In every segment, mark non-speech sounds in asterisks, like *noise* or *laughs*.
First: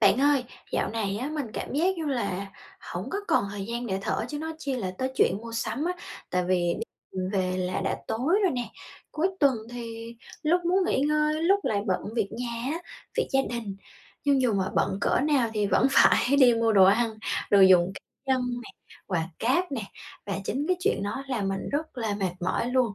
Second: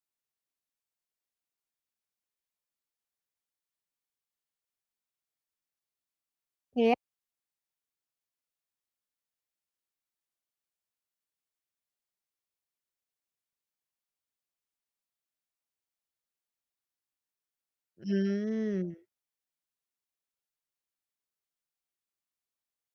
Bạn ơi, dạo này á mình cảm giác như là hổng có còn thời gian để thở chứ nói chi là tới chuyện mua sắm á, tại vì Thế a đi về là đã tối rồi nè, cuối tuần thì lúc muốn nghỉ ngơi, lúc lại bận việc nhà á, việc gia đình. Nhưng dù mà bận cỡ nào thì vẫn phải đi mua đồ ăn, đồ dùng c nhân nè, Ừm. quà cáp nè, và chính cái chuyện đó làm mình rất là mệt mỏi luôn.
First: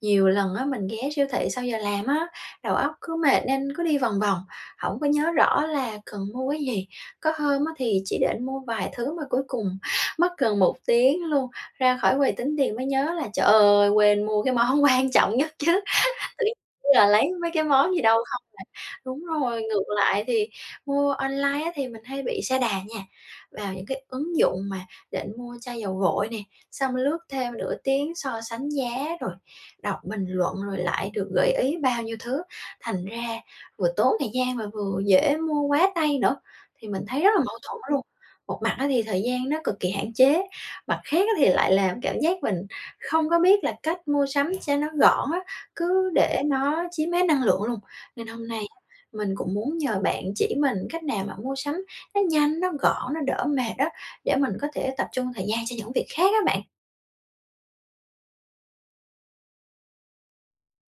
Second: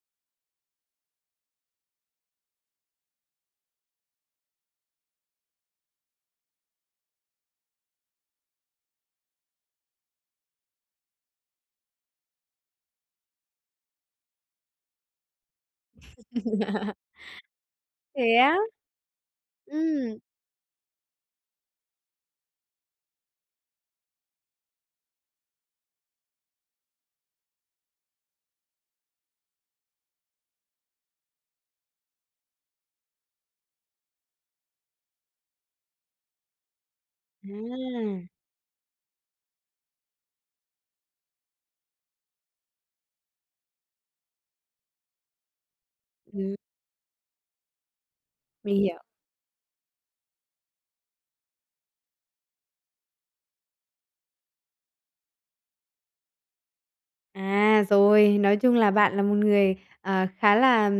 Nhiều lần á, mình ghé siêu thị sau giờ làm á, đầu óc cứ mệt nên cứ đi vòng vòng, hổng có nhớ rõ là cần mua cái gì. Có hôm á thì chỉ định mua vài thứ mà cuối cùng mất gần 1 tiếng luôn, ra khỏi quầy tính tiền mới nhớ là, trời ơi, quên mua cái món quan trọng nhất chứ, tự nhiên *laughs* là lấy mấy cái món gì đâu Thế không á? à. Đúng rồi, ngược Ừm. lại thì mua online á thì mình hay bị sa đà nha. Vào những cái ứng dụng mà định mua chai dầu gội nè, xong lướt thêm nửa tiếng so sánh giá, rồi đọc bình luận, rồi lại được gợi ý bao nhiêu thứ, thành ra vừa tốn thời gian mà vừa dễ mua quá tay nữa. Thì mình thấy rất là mâu thuẫn luôn, À! một mặt á thì thời gian nó cực kỳ hạn chế. Mặt khác á, thì lại làm cảm giác mình không có biết là cách mua sắm cho nó gọn á, cứ để Ừm. nó chiếm hết năng lượng luôn. Nên hôm nay Mình hiểu. mình cũng muốn nhờ bạn chỉ mình cách nào mà mua sắm nó nhanh, nó gọn, nó đỡ mệt đó, để mình có thể tập trung thời gian cho những việc khác á bạn. À, rồi, nói chung là bạn là một người, ờ, khá là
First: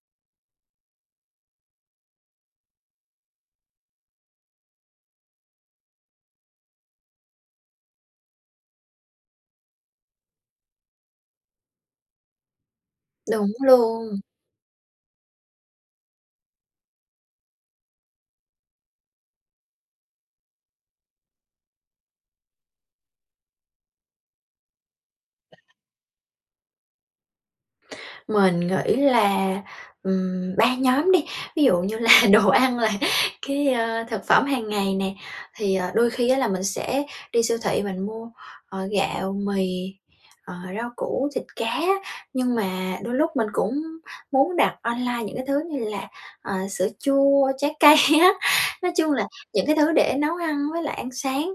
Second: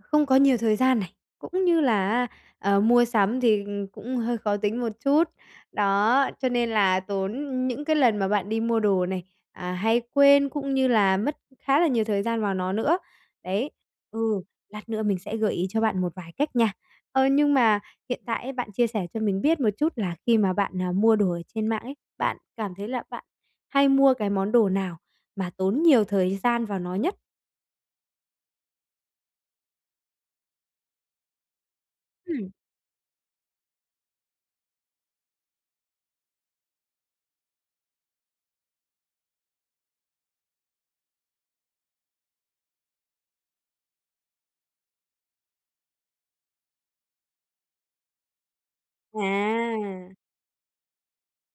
không có nhiều thời gian này, cũng như là á, ờ, mua sắm thì cũng hơi khó tính một chút. Đó, cho nên là tốn những cái lần mà bạn đi mua đồ này, à, hay quên cũng như là mất khá là nhiều thời gian vào nó nữa. Đúng Đấy. luôn. Ừ, lát nữa mình sẽ gợi ý cho bạn một vài cách nha. Ờ, nhưng mà hiện tại ấy, bạn chia sẻ cho mình biết một chút là khi mà bạn, ờ, mua đồ ở trên mạng ấy, bạn cảm thấy là bạn hay mua cái món đồ nào mà tốn nhiều thời gian vào nó nhất? Mình nghĩ là, ừm, 3 nhóm đi. Ví dụ như là Ừm. đồ ăn là cái, ơ, thực phẩm hàng ngày nè. Thì, ờ, đôi khi á, là mình sẽ đi siêu thị mình mua, ờ, gạo, mì, ờ, rau củ, thịt cá á. Nhưng mà đôi lúc mình cũng muốn đặt online những cái thứ như là, ờ, sữa chua, trái cây á. Nói chung là những cái thứ để À. nấu ăn với lại ăn sáng.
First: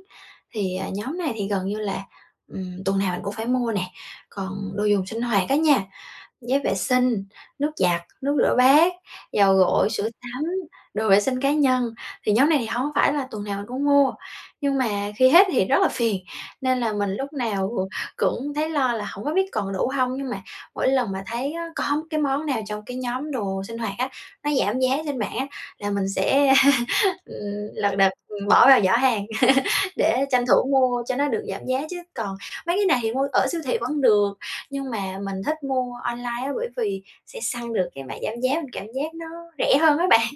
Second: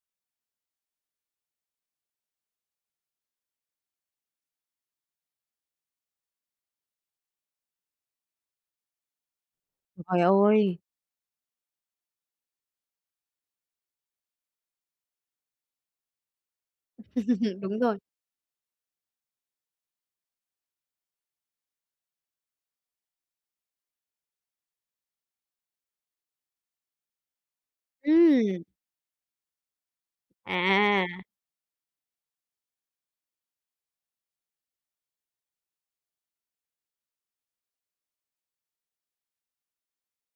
Thì, ờ, nhóm này thì gần như là, ừm, tuần nào mình cũng phải mua nè. Còn đồ dùng sinh hoạt á nha, giấy vệ sinh, nước giặt, nước rửa bát, dầu gội, sữa Trời tắm, ơi! đồ vệ sinh cá nhân. Thì nhóm này thì hông phải là tuần nào mình cũng mua. Nhưng mà khi hết thì rất là phiền, nên là mình lúc *laughs* nào Đúng rồi. cũng thấy lo là hổng có biết còn đủ hông. Nhưng mà mỗi lần mà thấy á, có cái món nào trong cái nhóm đồ sinh hoạt á, nó giảm giá trên mạng á, là mình sẽ, *laughs* ừm, lật đật Ừm. bỏ vào giỏ hàng *laughs* để tranh thủ mua cho À. nó được giảm giá. Chứ còn mấy cái này thì mua ở siêu thị vẫn được, nhưng mà mình thích mua online á, bởi vì sẽ săn được cái mã giảm giá, mình cảm giác nó rẻ hơn á bạn.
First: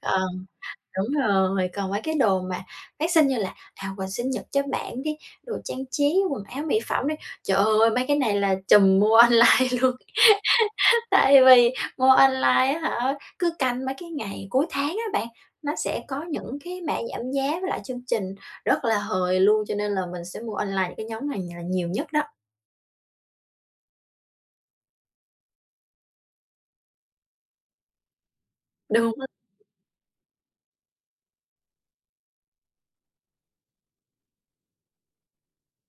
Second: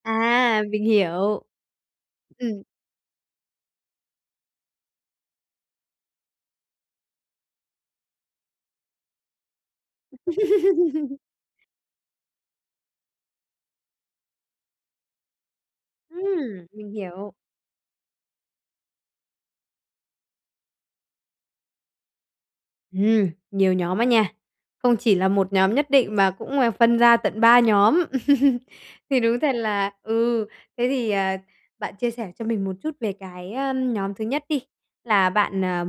Ờ, À, mình đúng hiểu. rồi, còn mấy cái đồ Ừm. mà phát sinh như là, à, quà sinh nhật cho bạn đi, đồ trang trí, quần áo, mỹ phẩm đi. Trời ơi, mấy cái này là trùm mua online luôn. *laughs* *laughs* Tại vì mua online á hả, cứ canh mấy cái ngày cuối tháng á bạn, nó sẽ có những Ừm, cái mình mã giảm hiểu. giá với lại chương trình rất là hời luôn. Cho nên là mình sẽ mua online những cái nhóm này nhà nhiều nhất đó. Ừm, nhiều nhóm á nha. Không chỉ là 1 nhóm nhất định mà cũng là phân ra tận 3 nhóm. *laughs* Đúng. Thì đúng thật là ừ, thế thì, ờ, bạn chia sẻ cho mình một chút về cái, ờ, nhóm thứ nhất đi, là bạn, ờ,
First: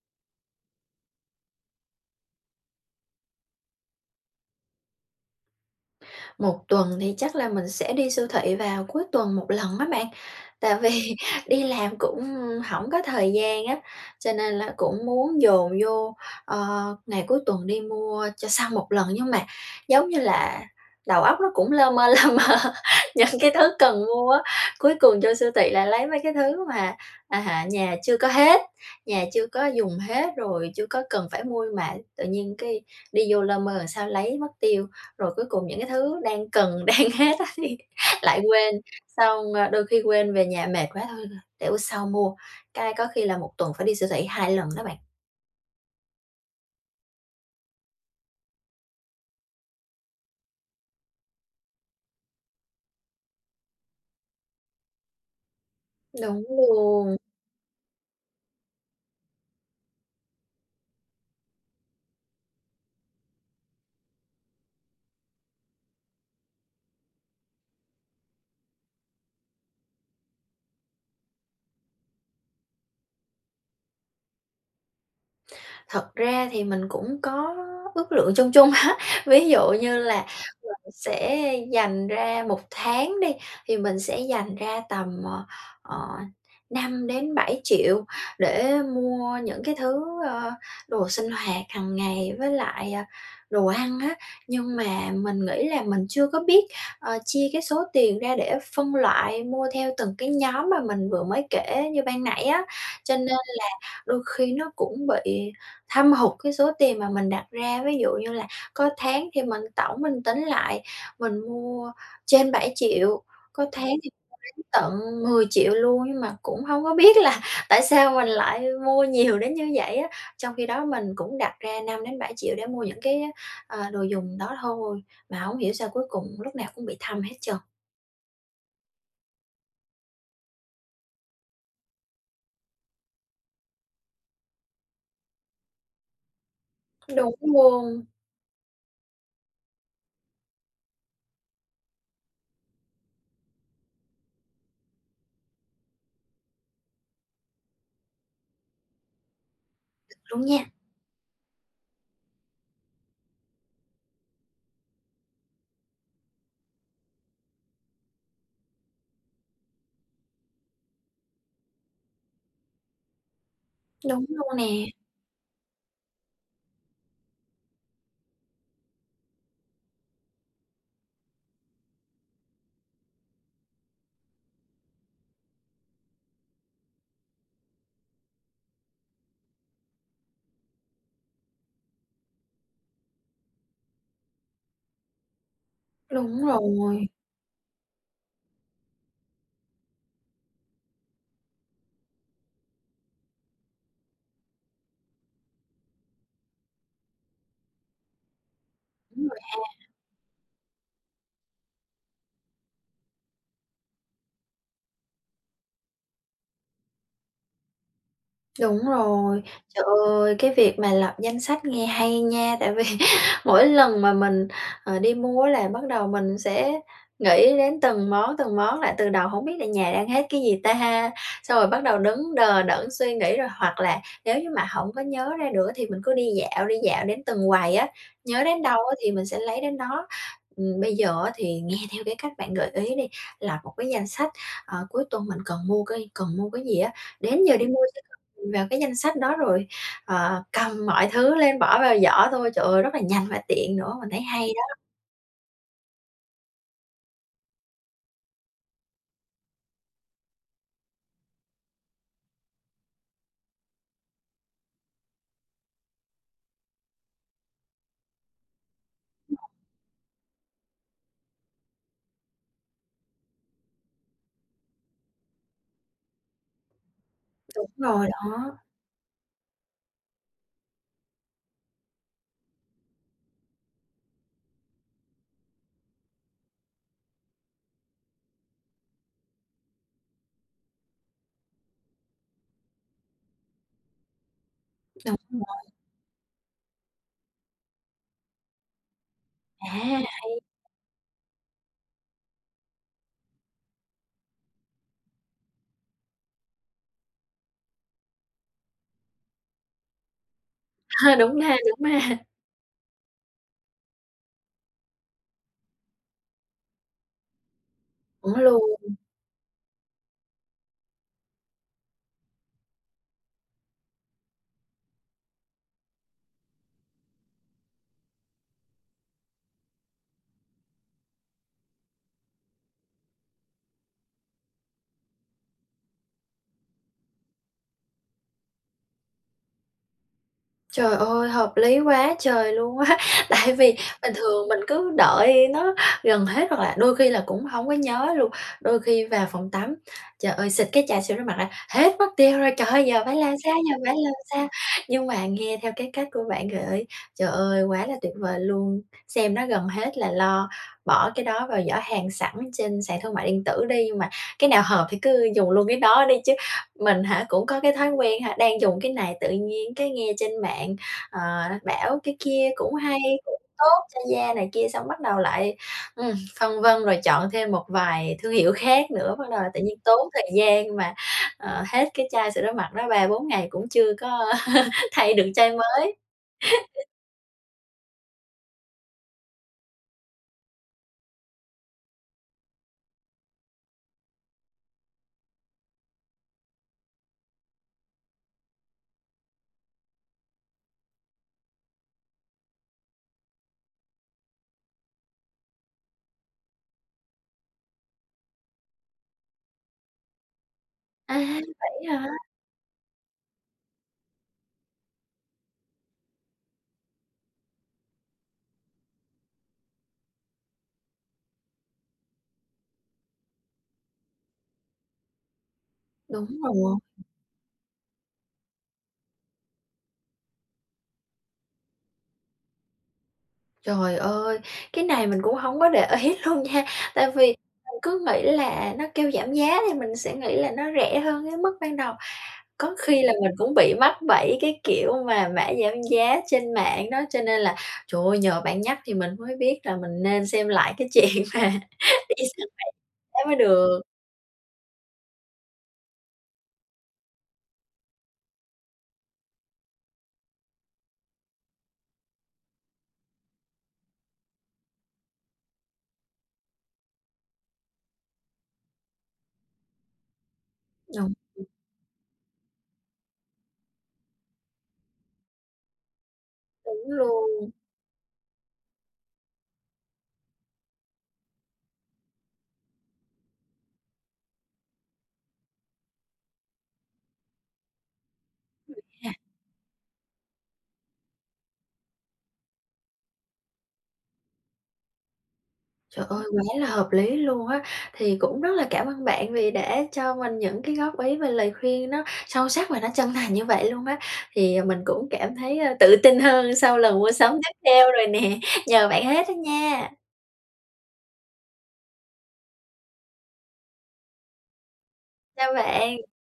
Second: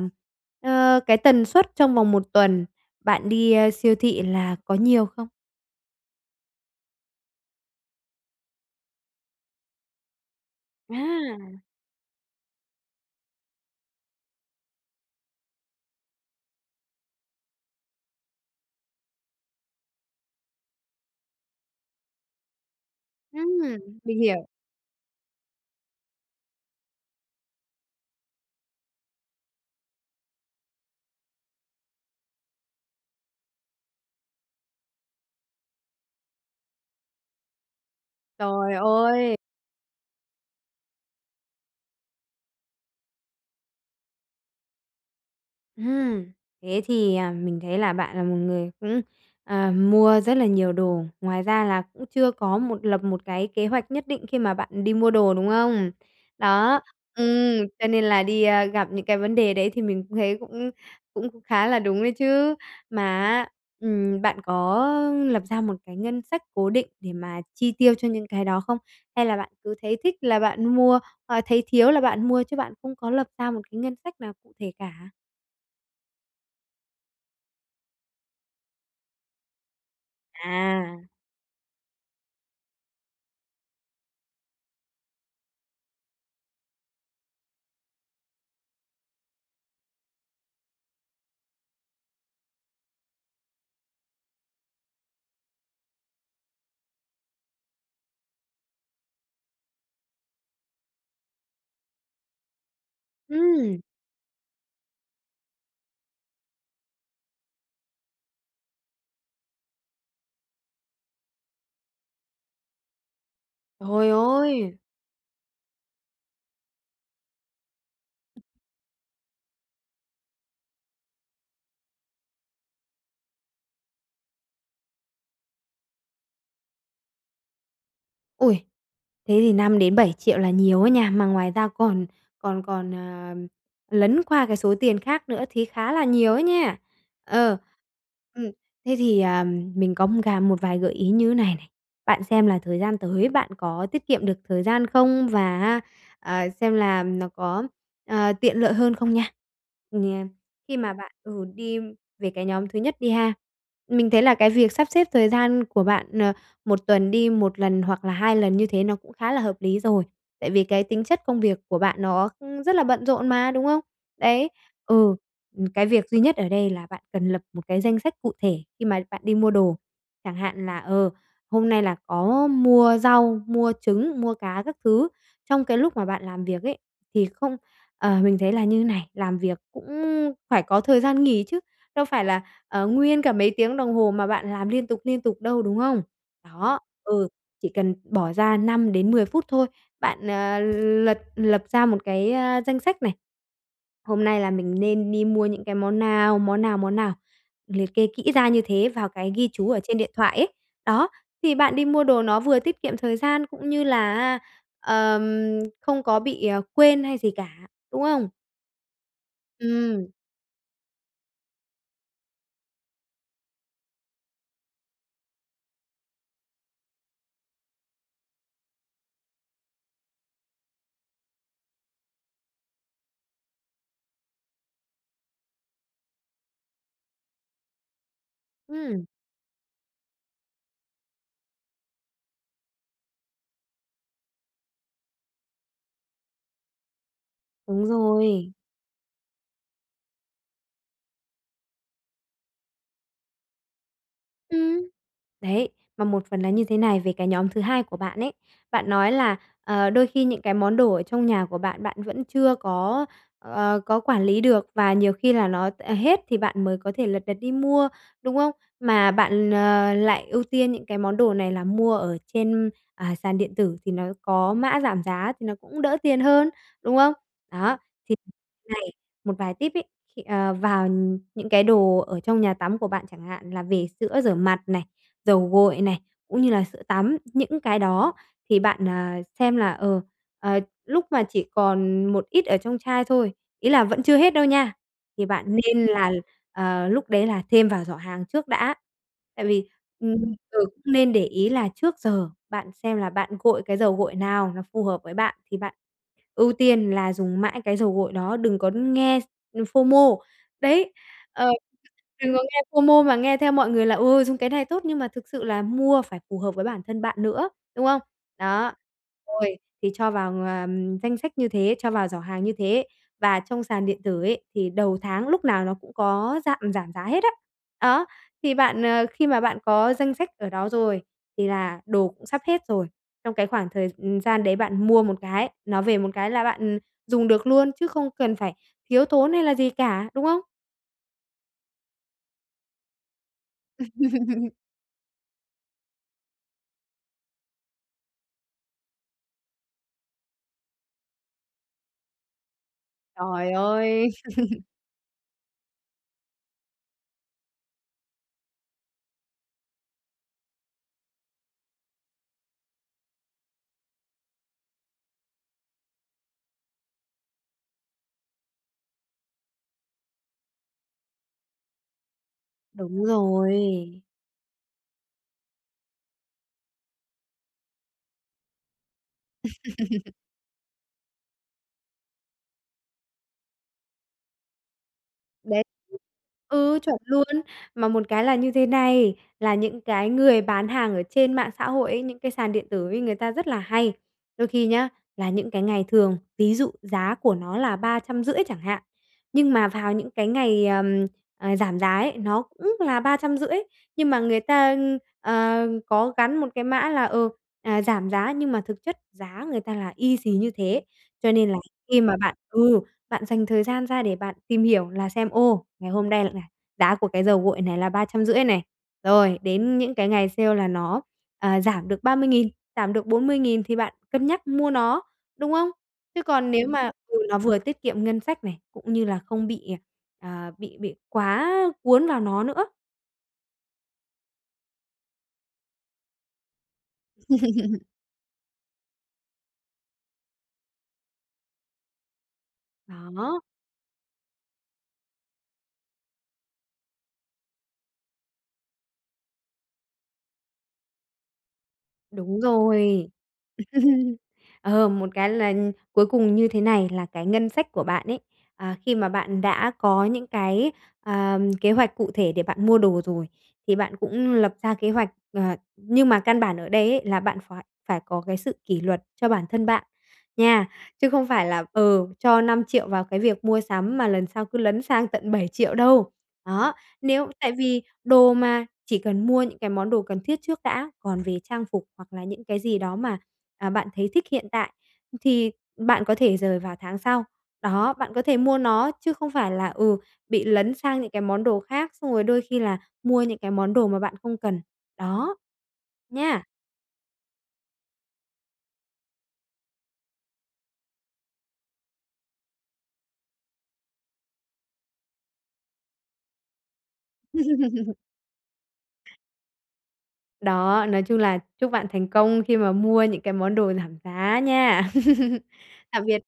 ờ, cái tần suất trong vòng 1 tuần bạn đi, a, siêu thị là có nhiều không? Một tuần thì chắc là mình sẽ đi siêu thị vào cuối tuần 1 lần á bạn, tại vì À. đi làm cũng hổng có thời gian á, cho nên là cũng muốn dồn vô, ờ, ngày cuối tuần đi mua cho xong 1 lần. Nhưng mà giống như là đầu óc nó cũng lơ mơ, lơ mơ những cái Ừm, thứ cần mình mua á, hiểu. cuối cùng vô siêu thị là lấy mấy cái thứ mà, à, nhà chưa có hết nhà chưa có dùng hết rồi chưa có cần phải mua mà tự nhiên cái đi vô lơ mơ làm sao lấy mất tiêu, rồi cuối cùng những cái thứ đang cần, đang hết á thì lại Trời quên, ơi! xong, đôi khi quên về nhà mệt quá thôi thôi, để bữa sau mua, cái có khi là 1 tuần phải đi siêu thị 2 lần đó bạn. Ừm, thế thì, à, mình thấy là bạn là một người cũng, ờ, mua rất là nhiều đồ, ngoài ra là cũng chưa có một lập một cái kế hoạch nhất định khi mà bạn đi mua đồ, đúng không? Đúng Đó, luôn. ừm, cho nên là đi a, gặp những cái vấn đề đấy thì mình cũng thấy cũng cũng khá là đúng đấy chứ. Mà á, ừm, bạn có, lập ra một cái ngân sách cố định để mà chi tiêu cho những cái đó không? Hay là bạn cứ thấy thích là bạn mua, ờ, thấy thiếu là bạn mua chứ bạn không có lập ra một cái ngân sách nào cụ thể cả? Thật ra thì mình cũng có ước lượng chung chung á. Ví dụ như là mình À. sẽ dành ra 1 tháng đi thì mình sẽ dành ra tầm, ờ, ờ, 5-7 triệu để mua những cái thứ, ơ, đồ sinh hoạt hằng ngày với lại, ờ, đồ ăn á. Nhưng mà mình nghĩ là mình chưa có biết, ờ, chia cái số tiền ra để phân loại mua theo từng cái nhóm mà mình vừa mới kể như ban nãy á, cho nên là Ừm. đôi khi nó cũng bị thâm hụt cái số tiền mà mình đặt ra. Ví dụ như là có tháng khi mình tổng mình tính lại, mình mua trên 7.000.000 có tháng Trời thì *unintelligible* ôi! tận 10.000.000 luôn nhưng mà cũng hông có biết là tại sao mình lại mua nhiều đến như vậy á? Trong khi đó mình cũng đặt ra 5-7 triệu để mua những cái á, ờ, đồ dùng đó thôi, mà hổng hiểu sao cuối cùng lúc nào cũng bị thâm hết trơn. Ôi! Thế thì 5-7 triệu là nhiều ấy nha, mà ngoài ra còn còn còn, à, lấn qua cái số tiền khác nữa thì khá là nhiều á nha. Đúng Ờ. luôn. Ừm, thế thì, ờm, mình có, ưm, cà một vài gợi ý như này này, bạn xem là thời gian tới, bạn có tiết kiệm được thời gian không và, a, ờ, xem là nó có, ờ, tiện lợi hơn không nha. Ừm, nh Đúng nha. khi mà bạn, ừ, đi về cái nhóm thứ nhất đi ha, mình thấy là cái việc sắp xếp thời gian của bạn, ờ, 1 tuần đi 1 lần hoặc là 2 lần như thế nó cũng khá là hợp lý rồi, tại vì cái tính chất công việc của bạn nó, ưm, rất là bận rộn mà, đúng không? Đúng luôn Đấy, nè. ừ. Ừm, cái việc duy nhất ở đây là bạn cần lập một cái danh sách cụ thể khi mà bạn đi mua đồ, chẳng hạn là, ờ, hôm nay là có mua rau, mua trứng, mua cá các thứ. Trong cái lúc mà bạn làm việc ấy thì không ờ, mình thấy là như này, làm việc cũng phải có thời gian nghỉ chứ đâu phải là, ờ, nguyên cả mấy tiếng đồng hồ mà bạn làm liên tục, liên tục đâu, đúng không? Đúng Đó. rồi. Ừ. Chỉ cần bỏ ra 5-10 phút thôi, bạn, ờ, lật lập ra một cái, a, danh sách này, hôm nay là mình nên đi mua những cái món nào, món nào, món nào, liệt kê kỹ ra như thế vào Đúng cái rồi ghi chú ở ha. trên điện thoại ấy. Đó, thì bạn đi mua đồ nó vừa tiết kiệm thời gian cũng như là, a, ờm, không có bị, ờ, quên hay gì cả, đúng không? Đúng rồi. Trời Ừm. ơi! Cái việc mà lập danh sách nghe hay nha! Tại vì mỗi lần mà mình, ờ, đi mua á là bắt đầu mình sẽ nghĩ đến từng món, từng món lại từ đầu hổng biết là nhà đang hết cái gì ta? Xong rồi bắt đầu đứng đờ đẫn suy nghĩ rồi hoặc là nếu như mà hổng có nhớ ra nữa thì mình cứ đi dạo, đi dạo đến từng quầy á, nhớ đến đâu á Ừm. thì mình sẽ lấy đến đó. Ừm, bây giờ á thì nghe theo cái cách bạn gợi ý đi lập một cái danh sách, ờ, cuối tuần mình cần mua cái cần mua cái gì á, đến giờ đi mua Đúng sẽ rồi. *unintelligible* vào cái danh sách đó rồi, ờ, cầm mọi thứ lên bỏ vào giỏ thôi, trời ơi! Rất là nhanh và tiện nữa, mình thấy hay đó! Ừm. Đấy, mà một phần là như thế này về cái nhóm thứ hai của bạn ấy, bạn nói là, ờ, đôi khi những cái món đồ ở trong nhà của bạn, bạn vẫn chưa có, ờ, có quản lý được và nhiều khi là nó, ờ, hết thì bạn mới có thể lật đật đi mua, đúng không? Mà *unintelligible* bạn, ờ, lại ưu tiên những cái món đồ này là mua ở trên, à, sàn điện tử thì nó có mã giảm giá thì nó cũng đỡ tiền hơn, đúng không? Đúng Đó, rồi thì *unintelligible* đó. này một vài tip ấy, thì, ờ, vào những cái đồ ở trong nhà tắm của bạn chẳng hạn là về sữa rửa mặt này, dầu gội này, cũng như là sữa tắm những cái đó thì bạn, ờ, xem là, ờ, ờ, lúc mà chỉ còn một ít ở trong chai thôi, ý là vẫn chưa hết đâu nha, Đúng thì bạn rồi. nên là, ờ, lúc đấy là thêm vào giỏ hàng trước đã, tại À, vì, ừm, hay! giờ cũng nên để ý là trước giờ bạn xem là bạn gội cái dầu gội nào nó phù hợp với bạn thì bạn ưu tiên là dùng mãi cái dầu gội đó, đừng có nghe s ừm, FOMO. Đấy, *laughs* Đúng ờ, ha, *unintelligible* đúng ha. đừng có nghe FOMO mà nghe theo mọi người là "Ừ, dùng cái này tốt" nhưng mà thực sự là mua phải phù hợp với bản thân bạn nữa, đúng không? Đúng luôn. Đó. Rồi. Thì cho vào, ờm, danh sách như thế, cho vào giỏ hàng như thế và trong sàn điện tử ấy, thì đầu tháng lúc nào nó cũng có giạm giảm giá hết á. Á, thì bạn, ờ, khi mà bạn có danh sách ở đó rồi thì là đồ cũng sắp hết rồi. Trong cái khoảng thời, ừm, gian đấy bạn mua một cái, nó về một cái là bạn, ừm, dùng được luôn chứ không cần phải thiếu tốn hay là gì cả, đúng không? Trời ơi, hợp lý quá trời luôn á! Tại vì bình thường *laughs* mình cứ đợi nó gần hết hoặc là đôi khi là cũng hông có nhớ luôn. Đôi khi vào phòng tắm, trời ơi, xịt cái chai sữa rửa mặt ra hết mất tiêu rồi! Trời ơi, giờ phải làm Trời sao, giờ phải ơi! làm sao? *laughs* Nhưng mà nghe theo cái cách của bạn gợi ý, trời ơi, quá là tuyệt vời luôn! Xem nó gần hết là lo bỏ cái đó vào giỏ hàng sẵn trên sàn thương mại điện tử đi nhưng mà cái nào hợp thì cứ dùng luôn cái đó đi chứ. Mình hả cũng có cái thói quen ha, đang dùng cái này tự nhiên cái nghe trên mạng, ờ, bảo cái kia cũng hay, Đúng cũng tốt cho rồi. da này kia xong bắt đầu lại, ừm, phân vân rồi chọn thêm một vài thương hiệu khác nữa. Bắt đầu là tự nhiên tốn *laughs* thời gian mà, ờ, hết cái chai sữa rửa mặt đó 3, 4 ngày cũng chưa có *laughs* thay được chai Đấy. *unintelligible* mới. Ừ, *laughs* chuẩn luôn. Mà một cái là như thế này, là những cái người bán hàng ở trên mạng xã hội ấy, những cái sàn điện tử ấy người ta rất là hay đôi khi nhá, là những cái ngày thường, ví dụ giá của nó là 350.000 chẳng hạn, nhưng mà vào những cái ngày, ờm, à, giảm giá ấy, nó cũng là 350.000, nhưng mà người ta, ưm, ờ, có gắn một cái mã là, ừ, à, giảm giá, nhưng mà thực chất giá người ta là y xì như thế. À, Cho nên là vậy á khi hả? mà bạn ừ, bạn dành thời gian ra để bạn tìm hiểu là xem, ô, ngày hôm nay là giá của cái dầu gội này là 350.000 này, rồi đến những cái ngày sale là nó, ờ, giảm được 30.000, giảm được 40.000 thì bạn cân nhắc mua nó, đúng không? Chứ Đúng còn nếu rồi. mà ừ, nó vừa tiết kiệm ngân sách này, cũng như là không bị, ờ, ờ, bị bị quá cuốn vào nó nữa. Trời ơi! Cái này mình cũng hông có để ý luôn nha, tại vì mình *laughs* cứ nghĩ là nó kêu giảm giá thì mình sẽ nghĩ là nó rẻ hơn cái mức ban đầu. Có khi là mình Đó. cũng bị mắc bẫy cái kiểu mà mã giảm giá trên mạng đó, cho nên là, trời ơi, nhờ bạn nhắc thì mình mới biết là mình nên xem lại cái chuyện mà *laughs* đi Đúng *unintelligible* rồi. đó mới được. *chuckles* Ờ, một cái là, ừm, cuối cùng như thế này là cái ngân sách của bạn ấy, à, khi mà bạn đã có những cái, à, kế hoạch cụ thể để bạn mua đồ rồi, thì bạn cũng lập ra kế hoạch, ờ nhưng mà căn bản ở đây ấy là bạn phải phải có cái sự kỷ luật cho bản thân bạn, nha! Chứ Đồng không ý. phải là, ừ, cho 5.000.000 vào cái việc mua sắm mà lần sau cứ lấn sang tận 7.000.000 đâu. Đó, Đúng nếu tại luôn. vì đồ mà, chỉ cần mua những cái món đồ cần thiết trước đã, còn về trang phục hoặc là những cái gì đó mà, à, bạn thấy thích hiện tại, ừm, thì bạn có thể dời vào tháng sau. Đó, bạn có thể mua Ừm nó ha. chứ không phải là, ừ, bị lấn sang những cái món đồ khác xong rồi đôi khi là mua những cái món đồ mà bạn không cần. Đó! Trời ơi, quá Nha! là hợp lý luôn á! Thì cũng rất là cảm ơn bạn vì đã cho mình những cái góp ý và lời khuyên nó sâu sắc và nó chân thành như vậy luôn á. Thì mình cũng cảm thấy tự tin hơn sau lần mua sắm tiếp theo *laughs* rồi nè, nhờ bạn hết á nha! Đó, nói chung là chúc bạn thành công khi mà mua những cái món đồ giảm giá nha! *laughs* Chào bạn! Tạm biệt.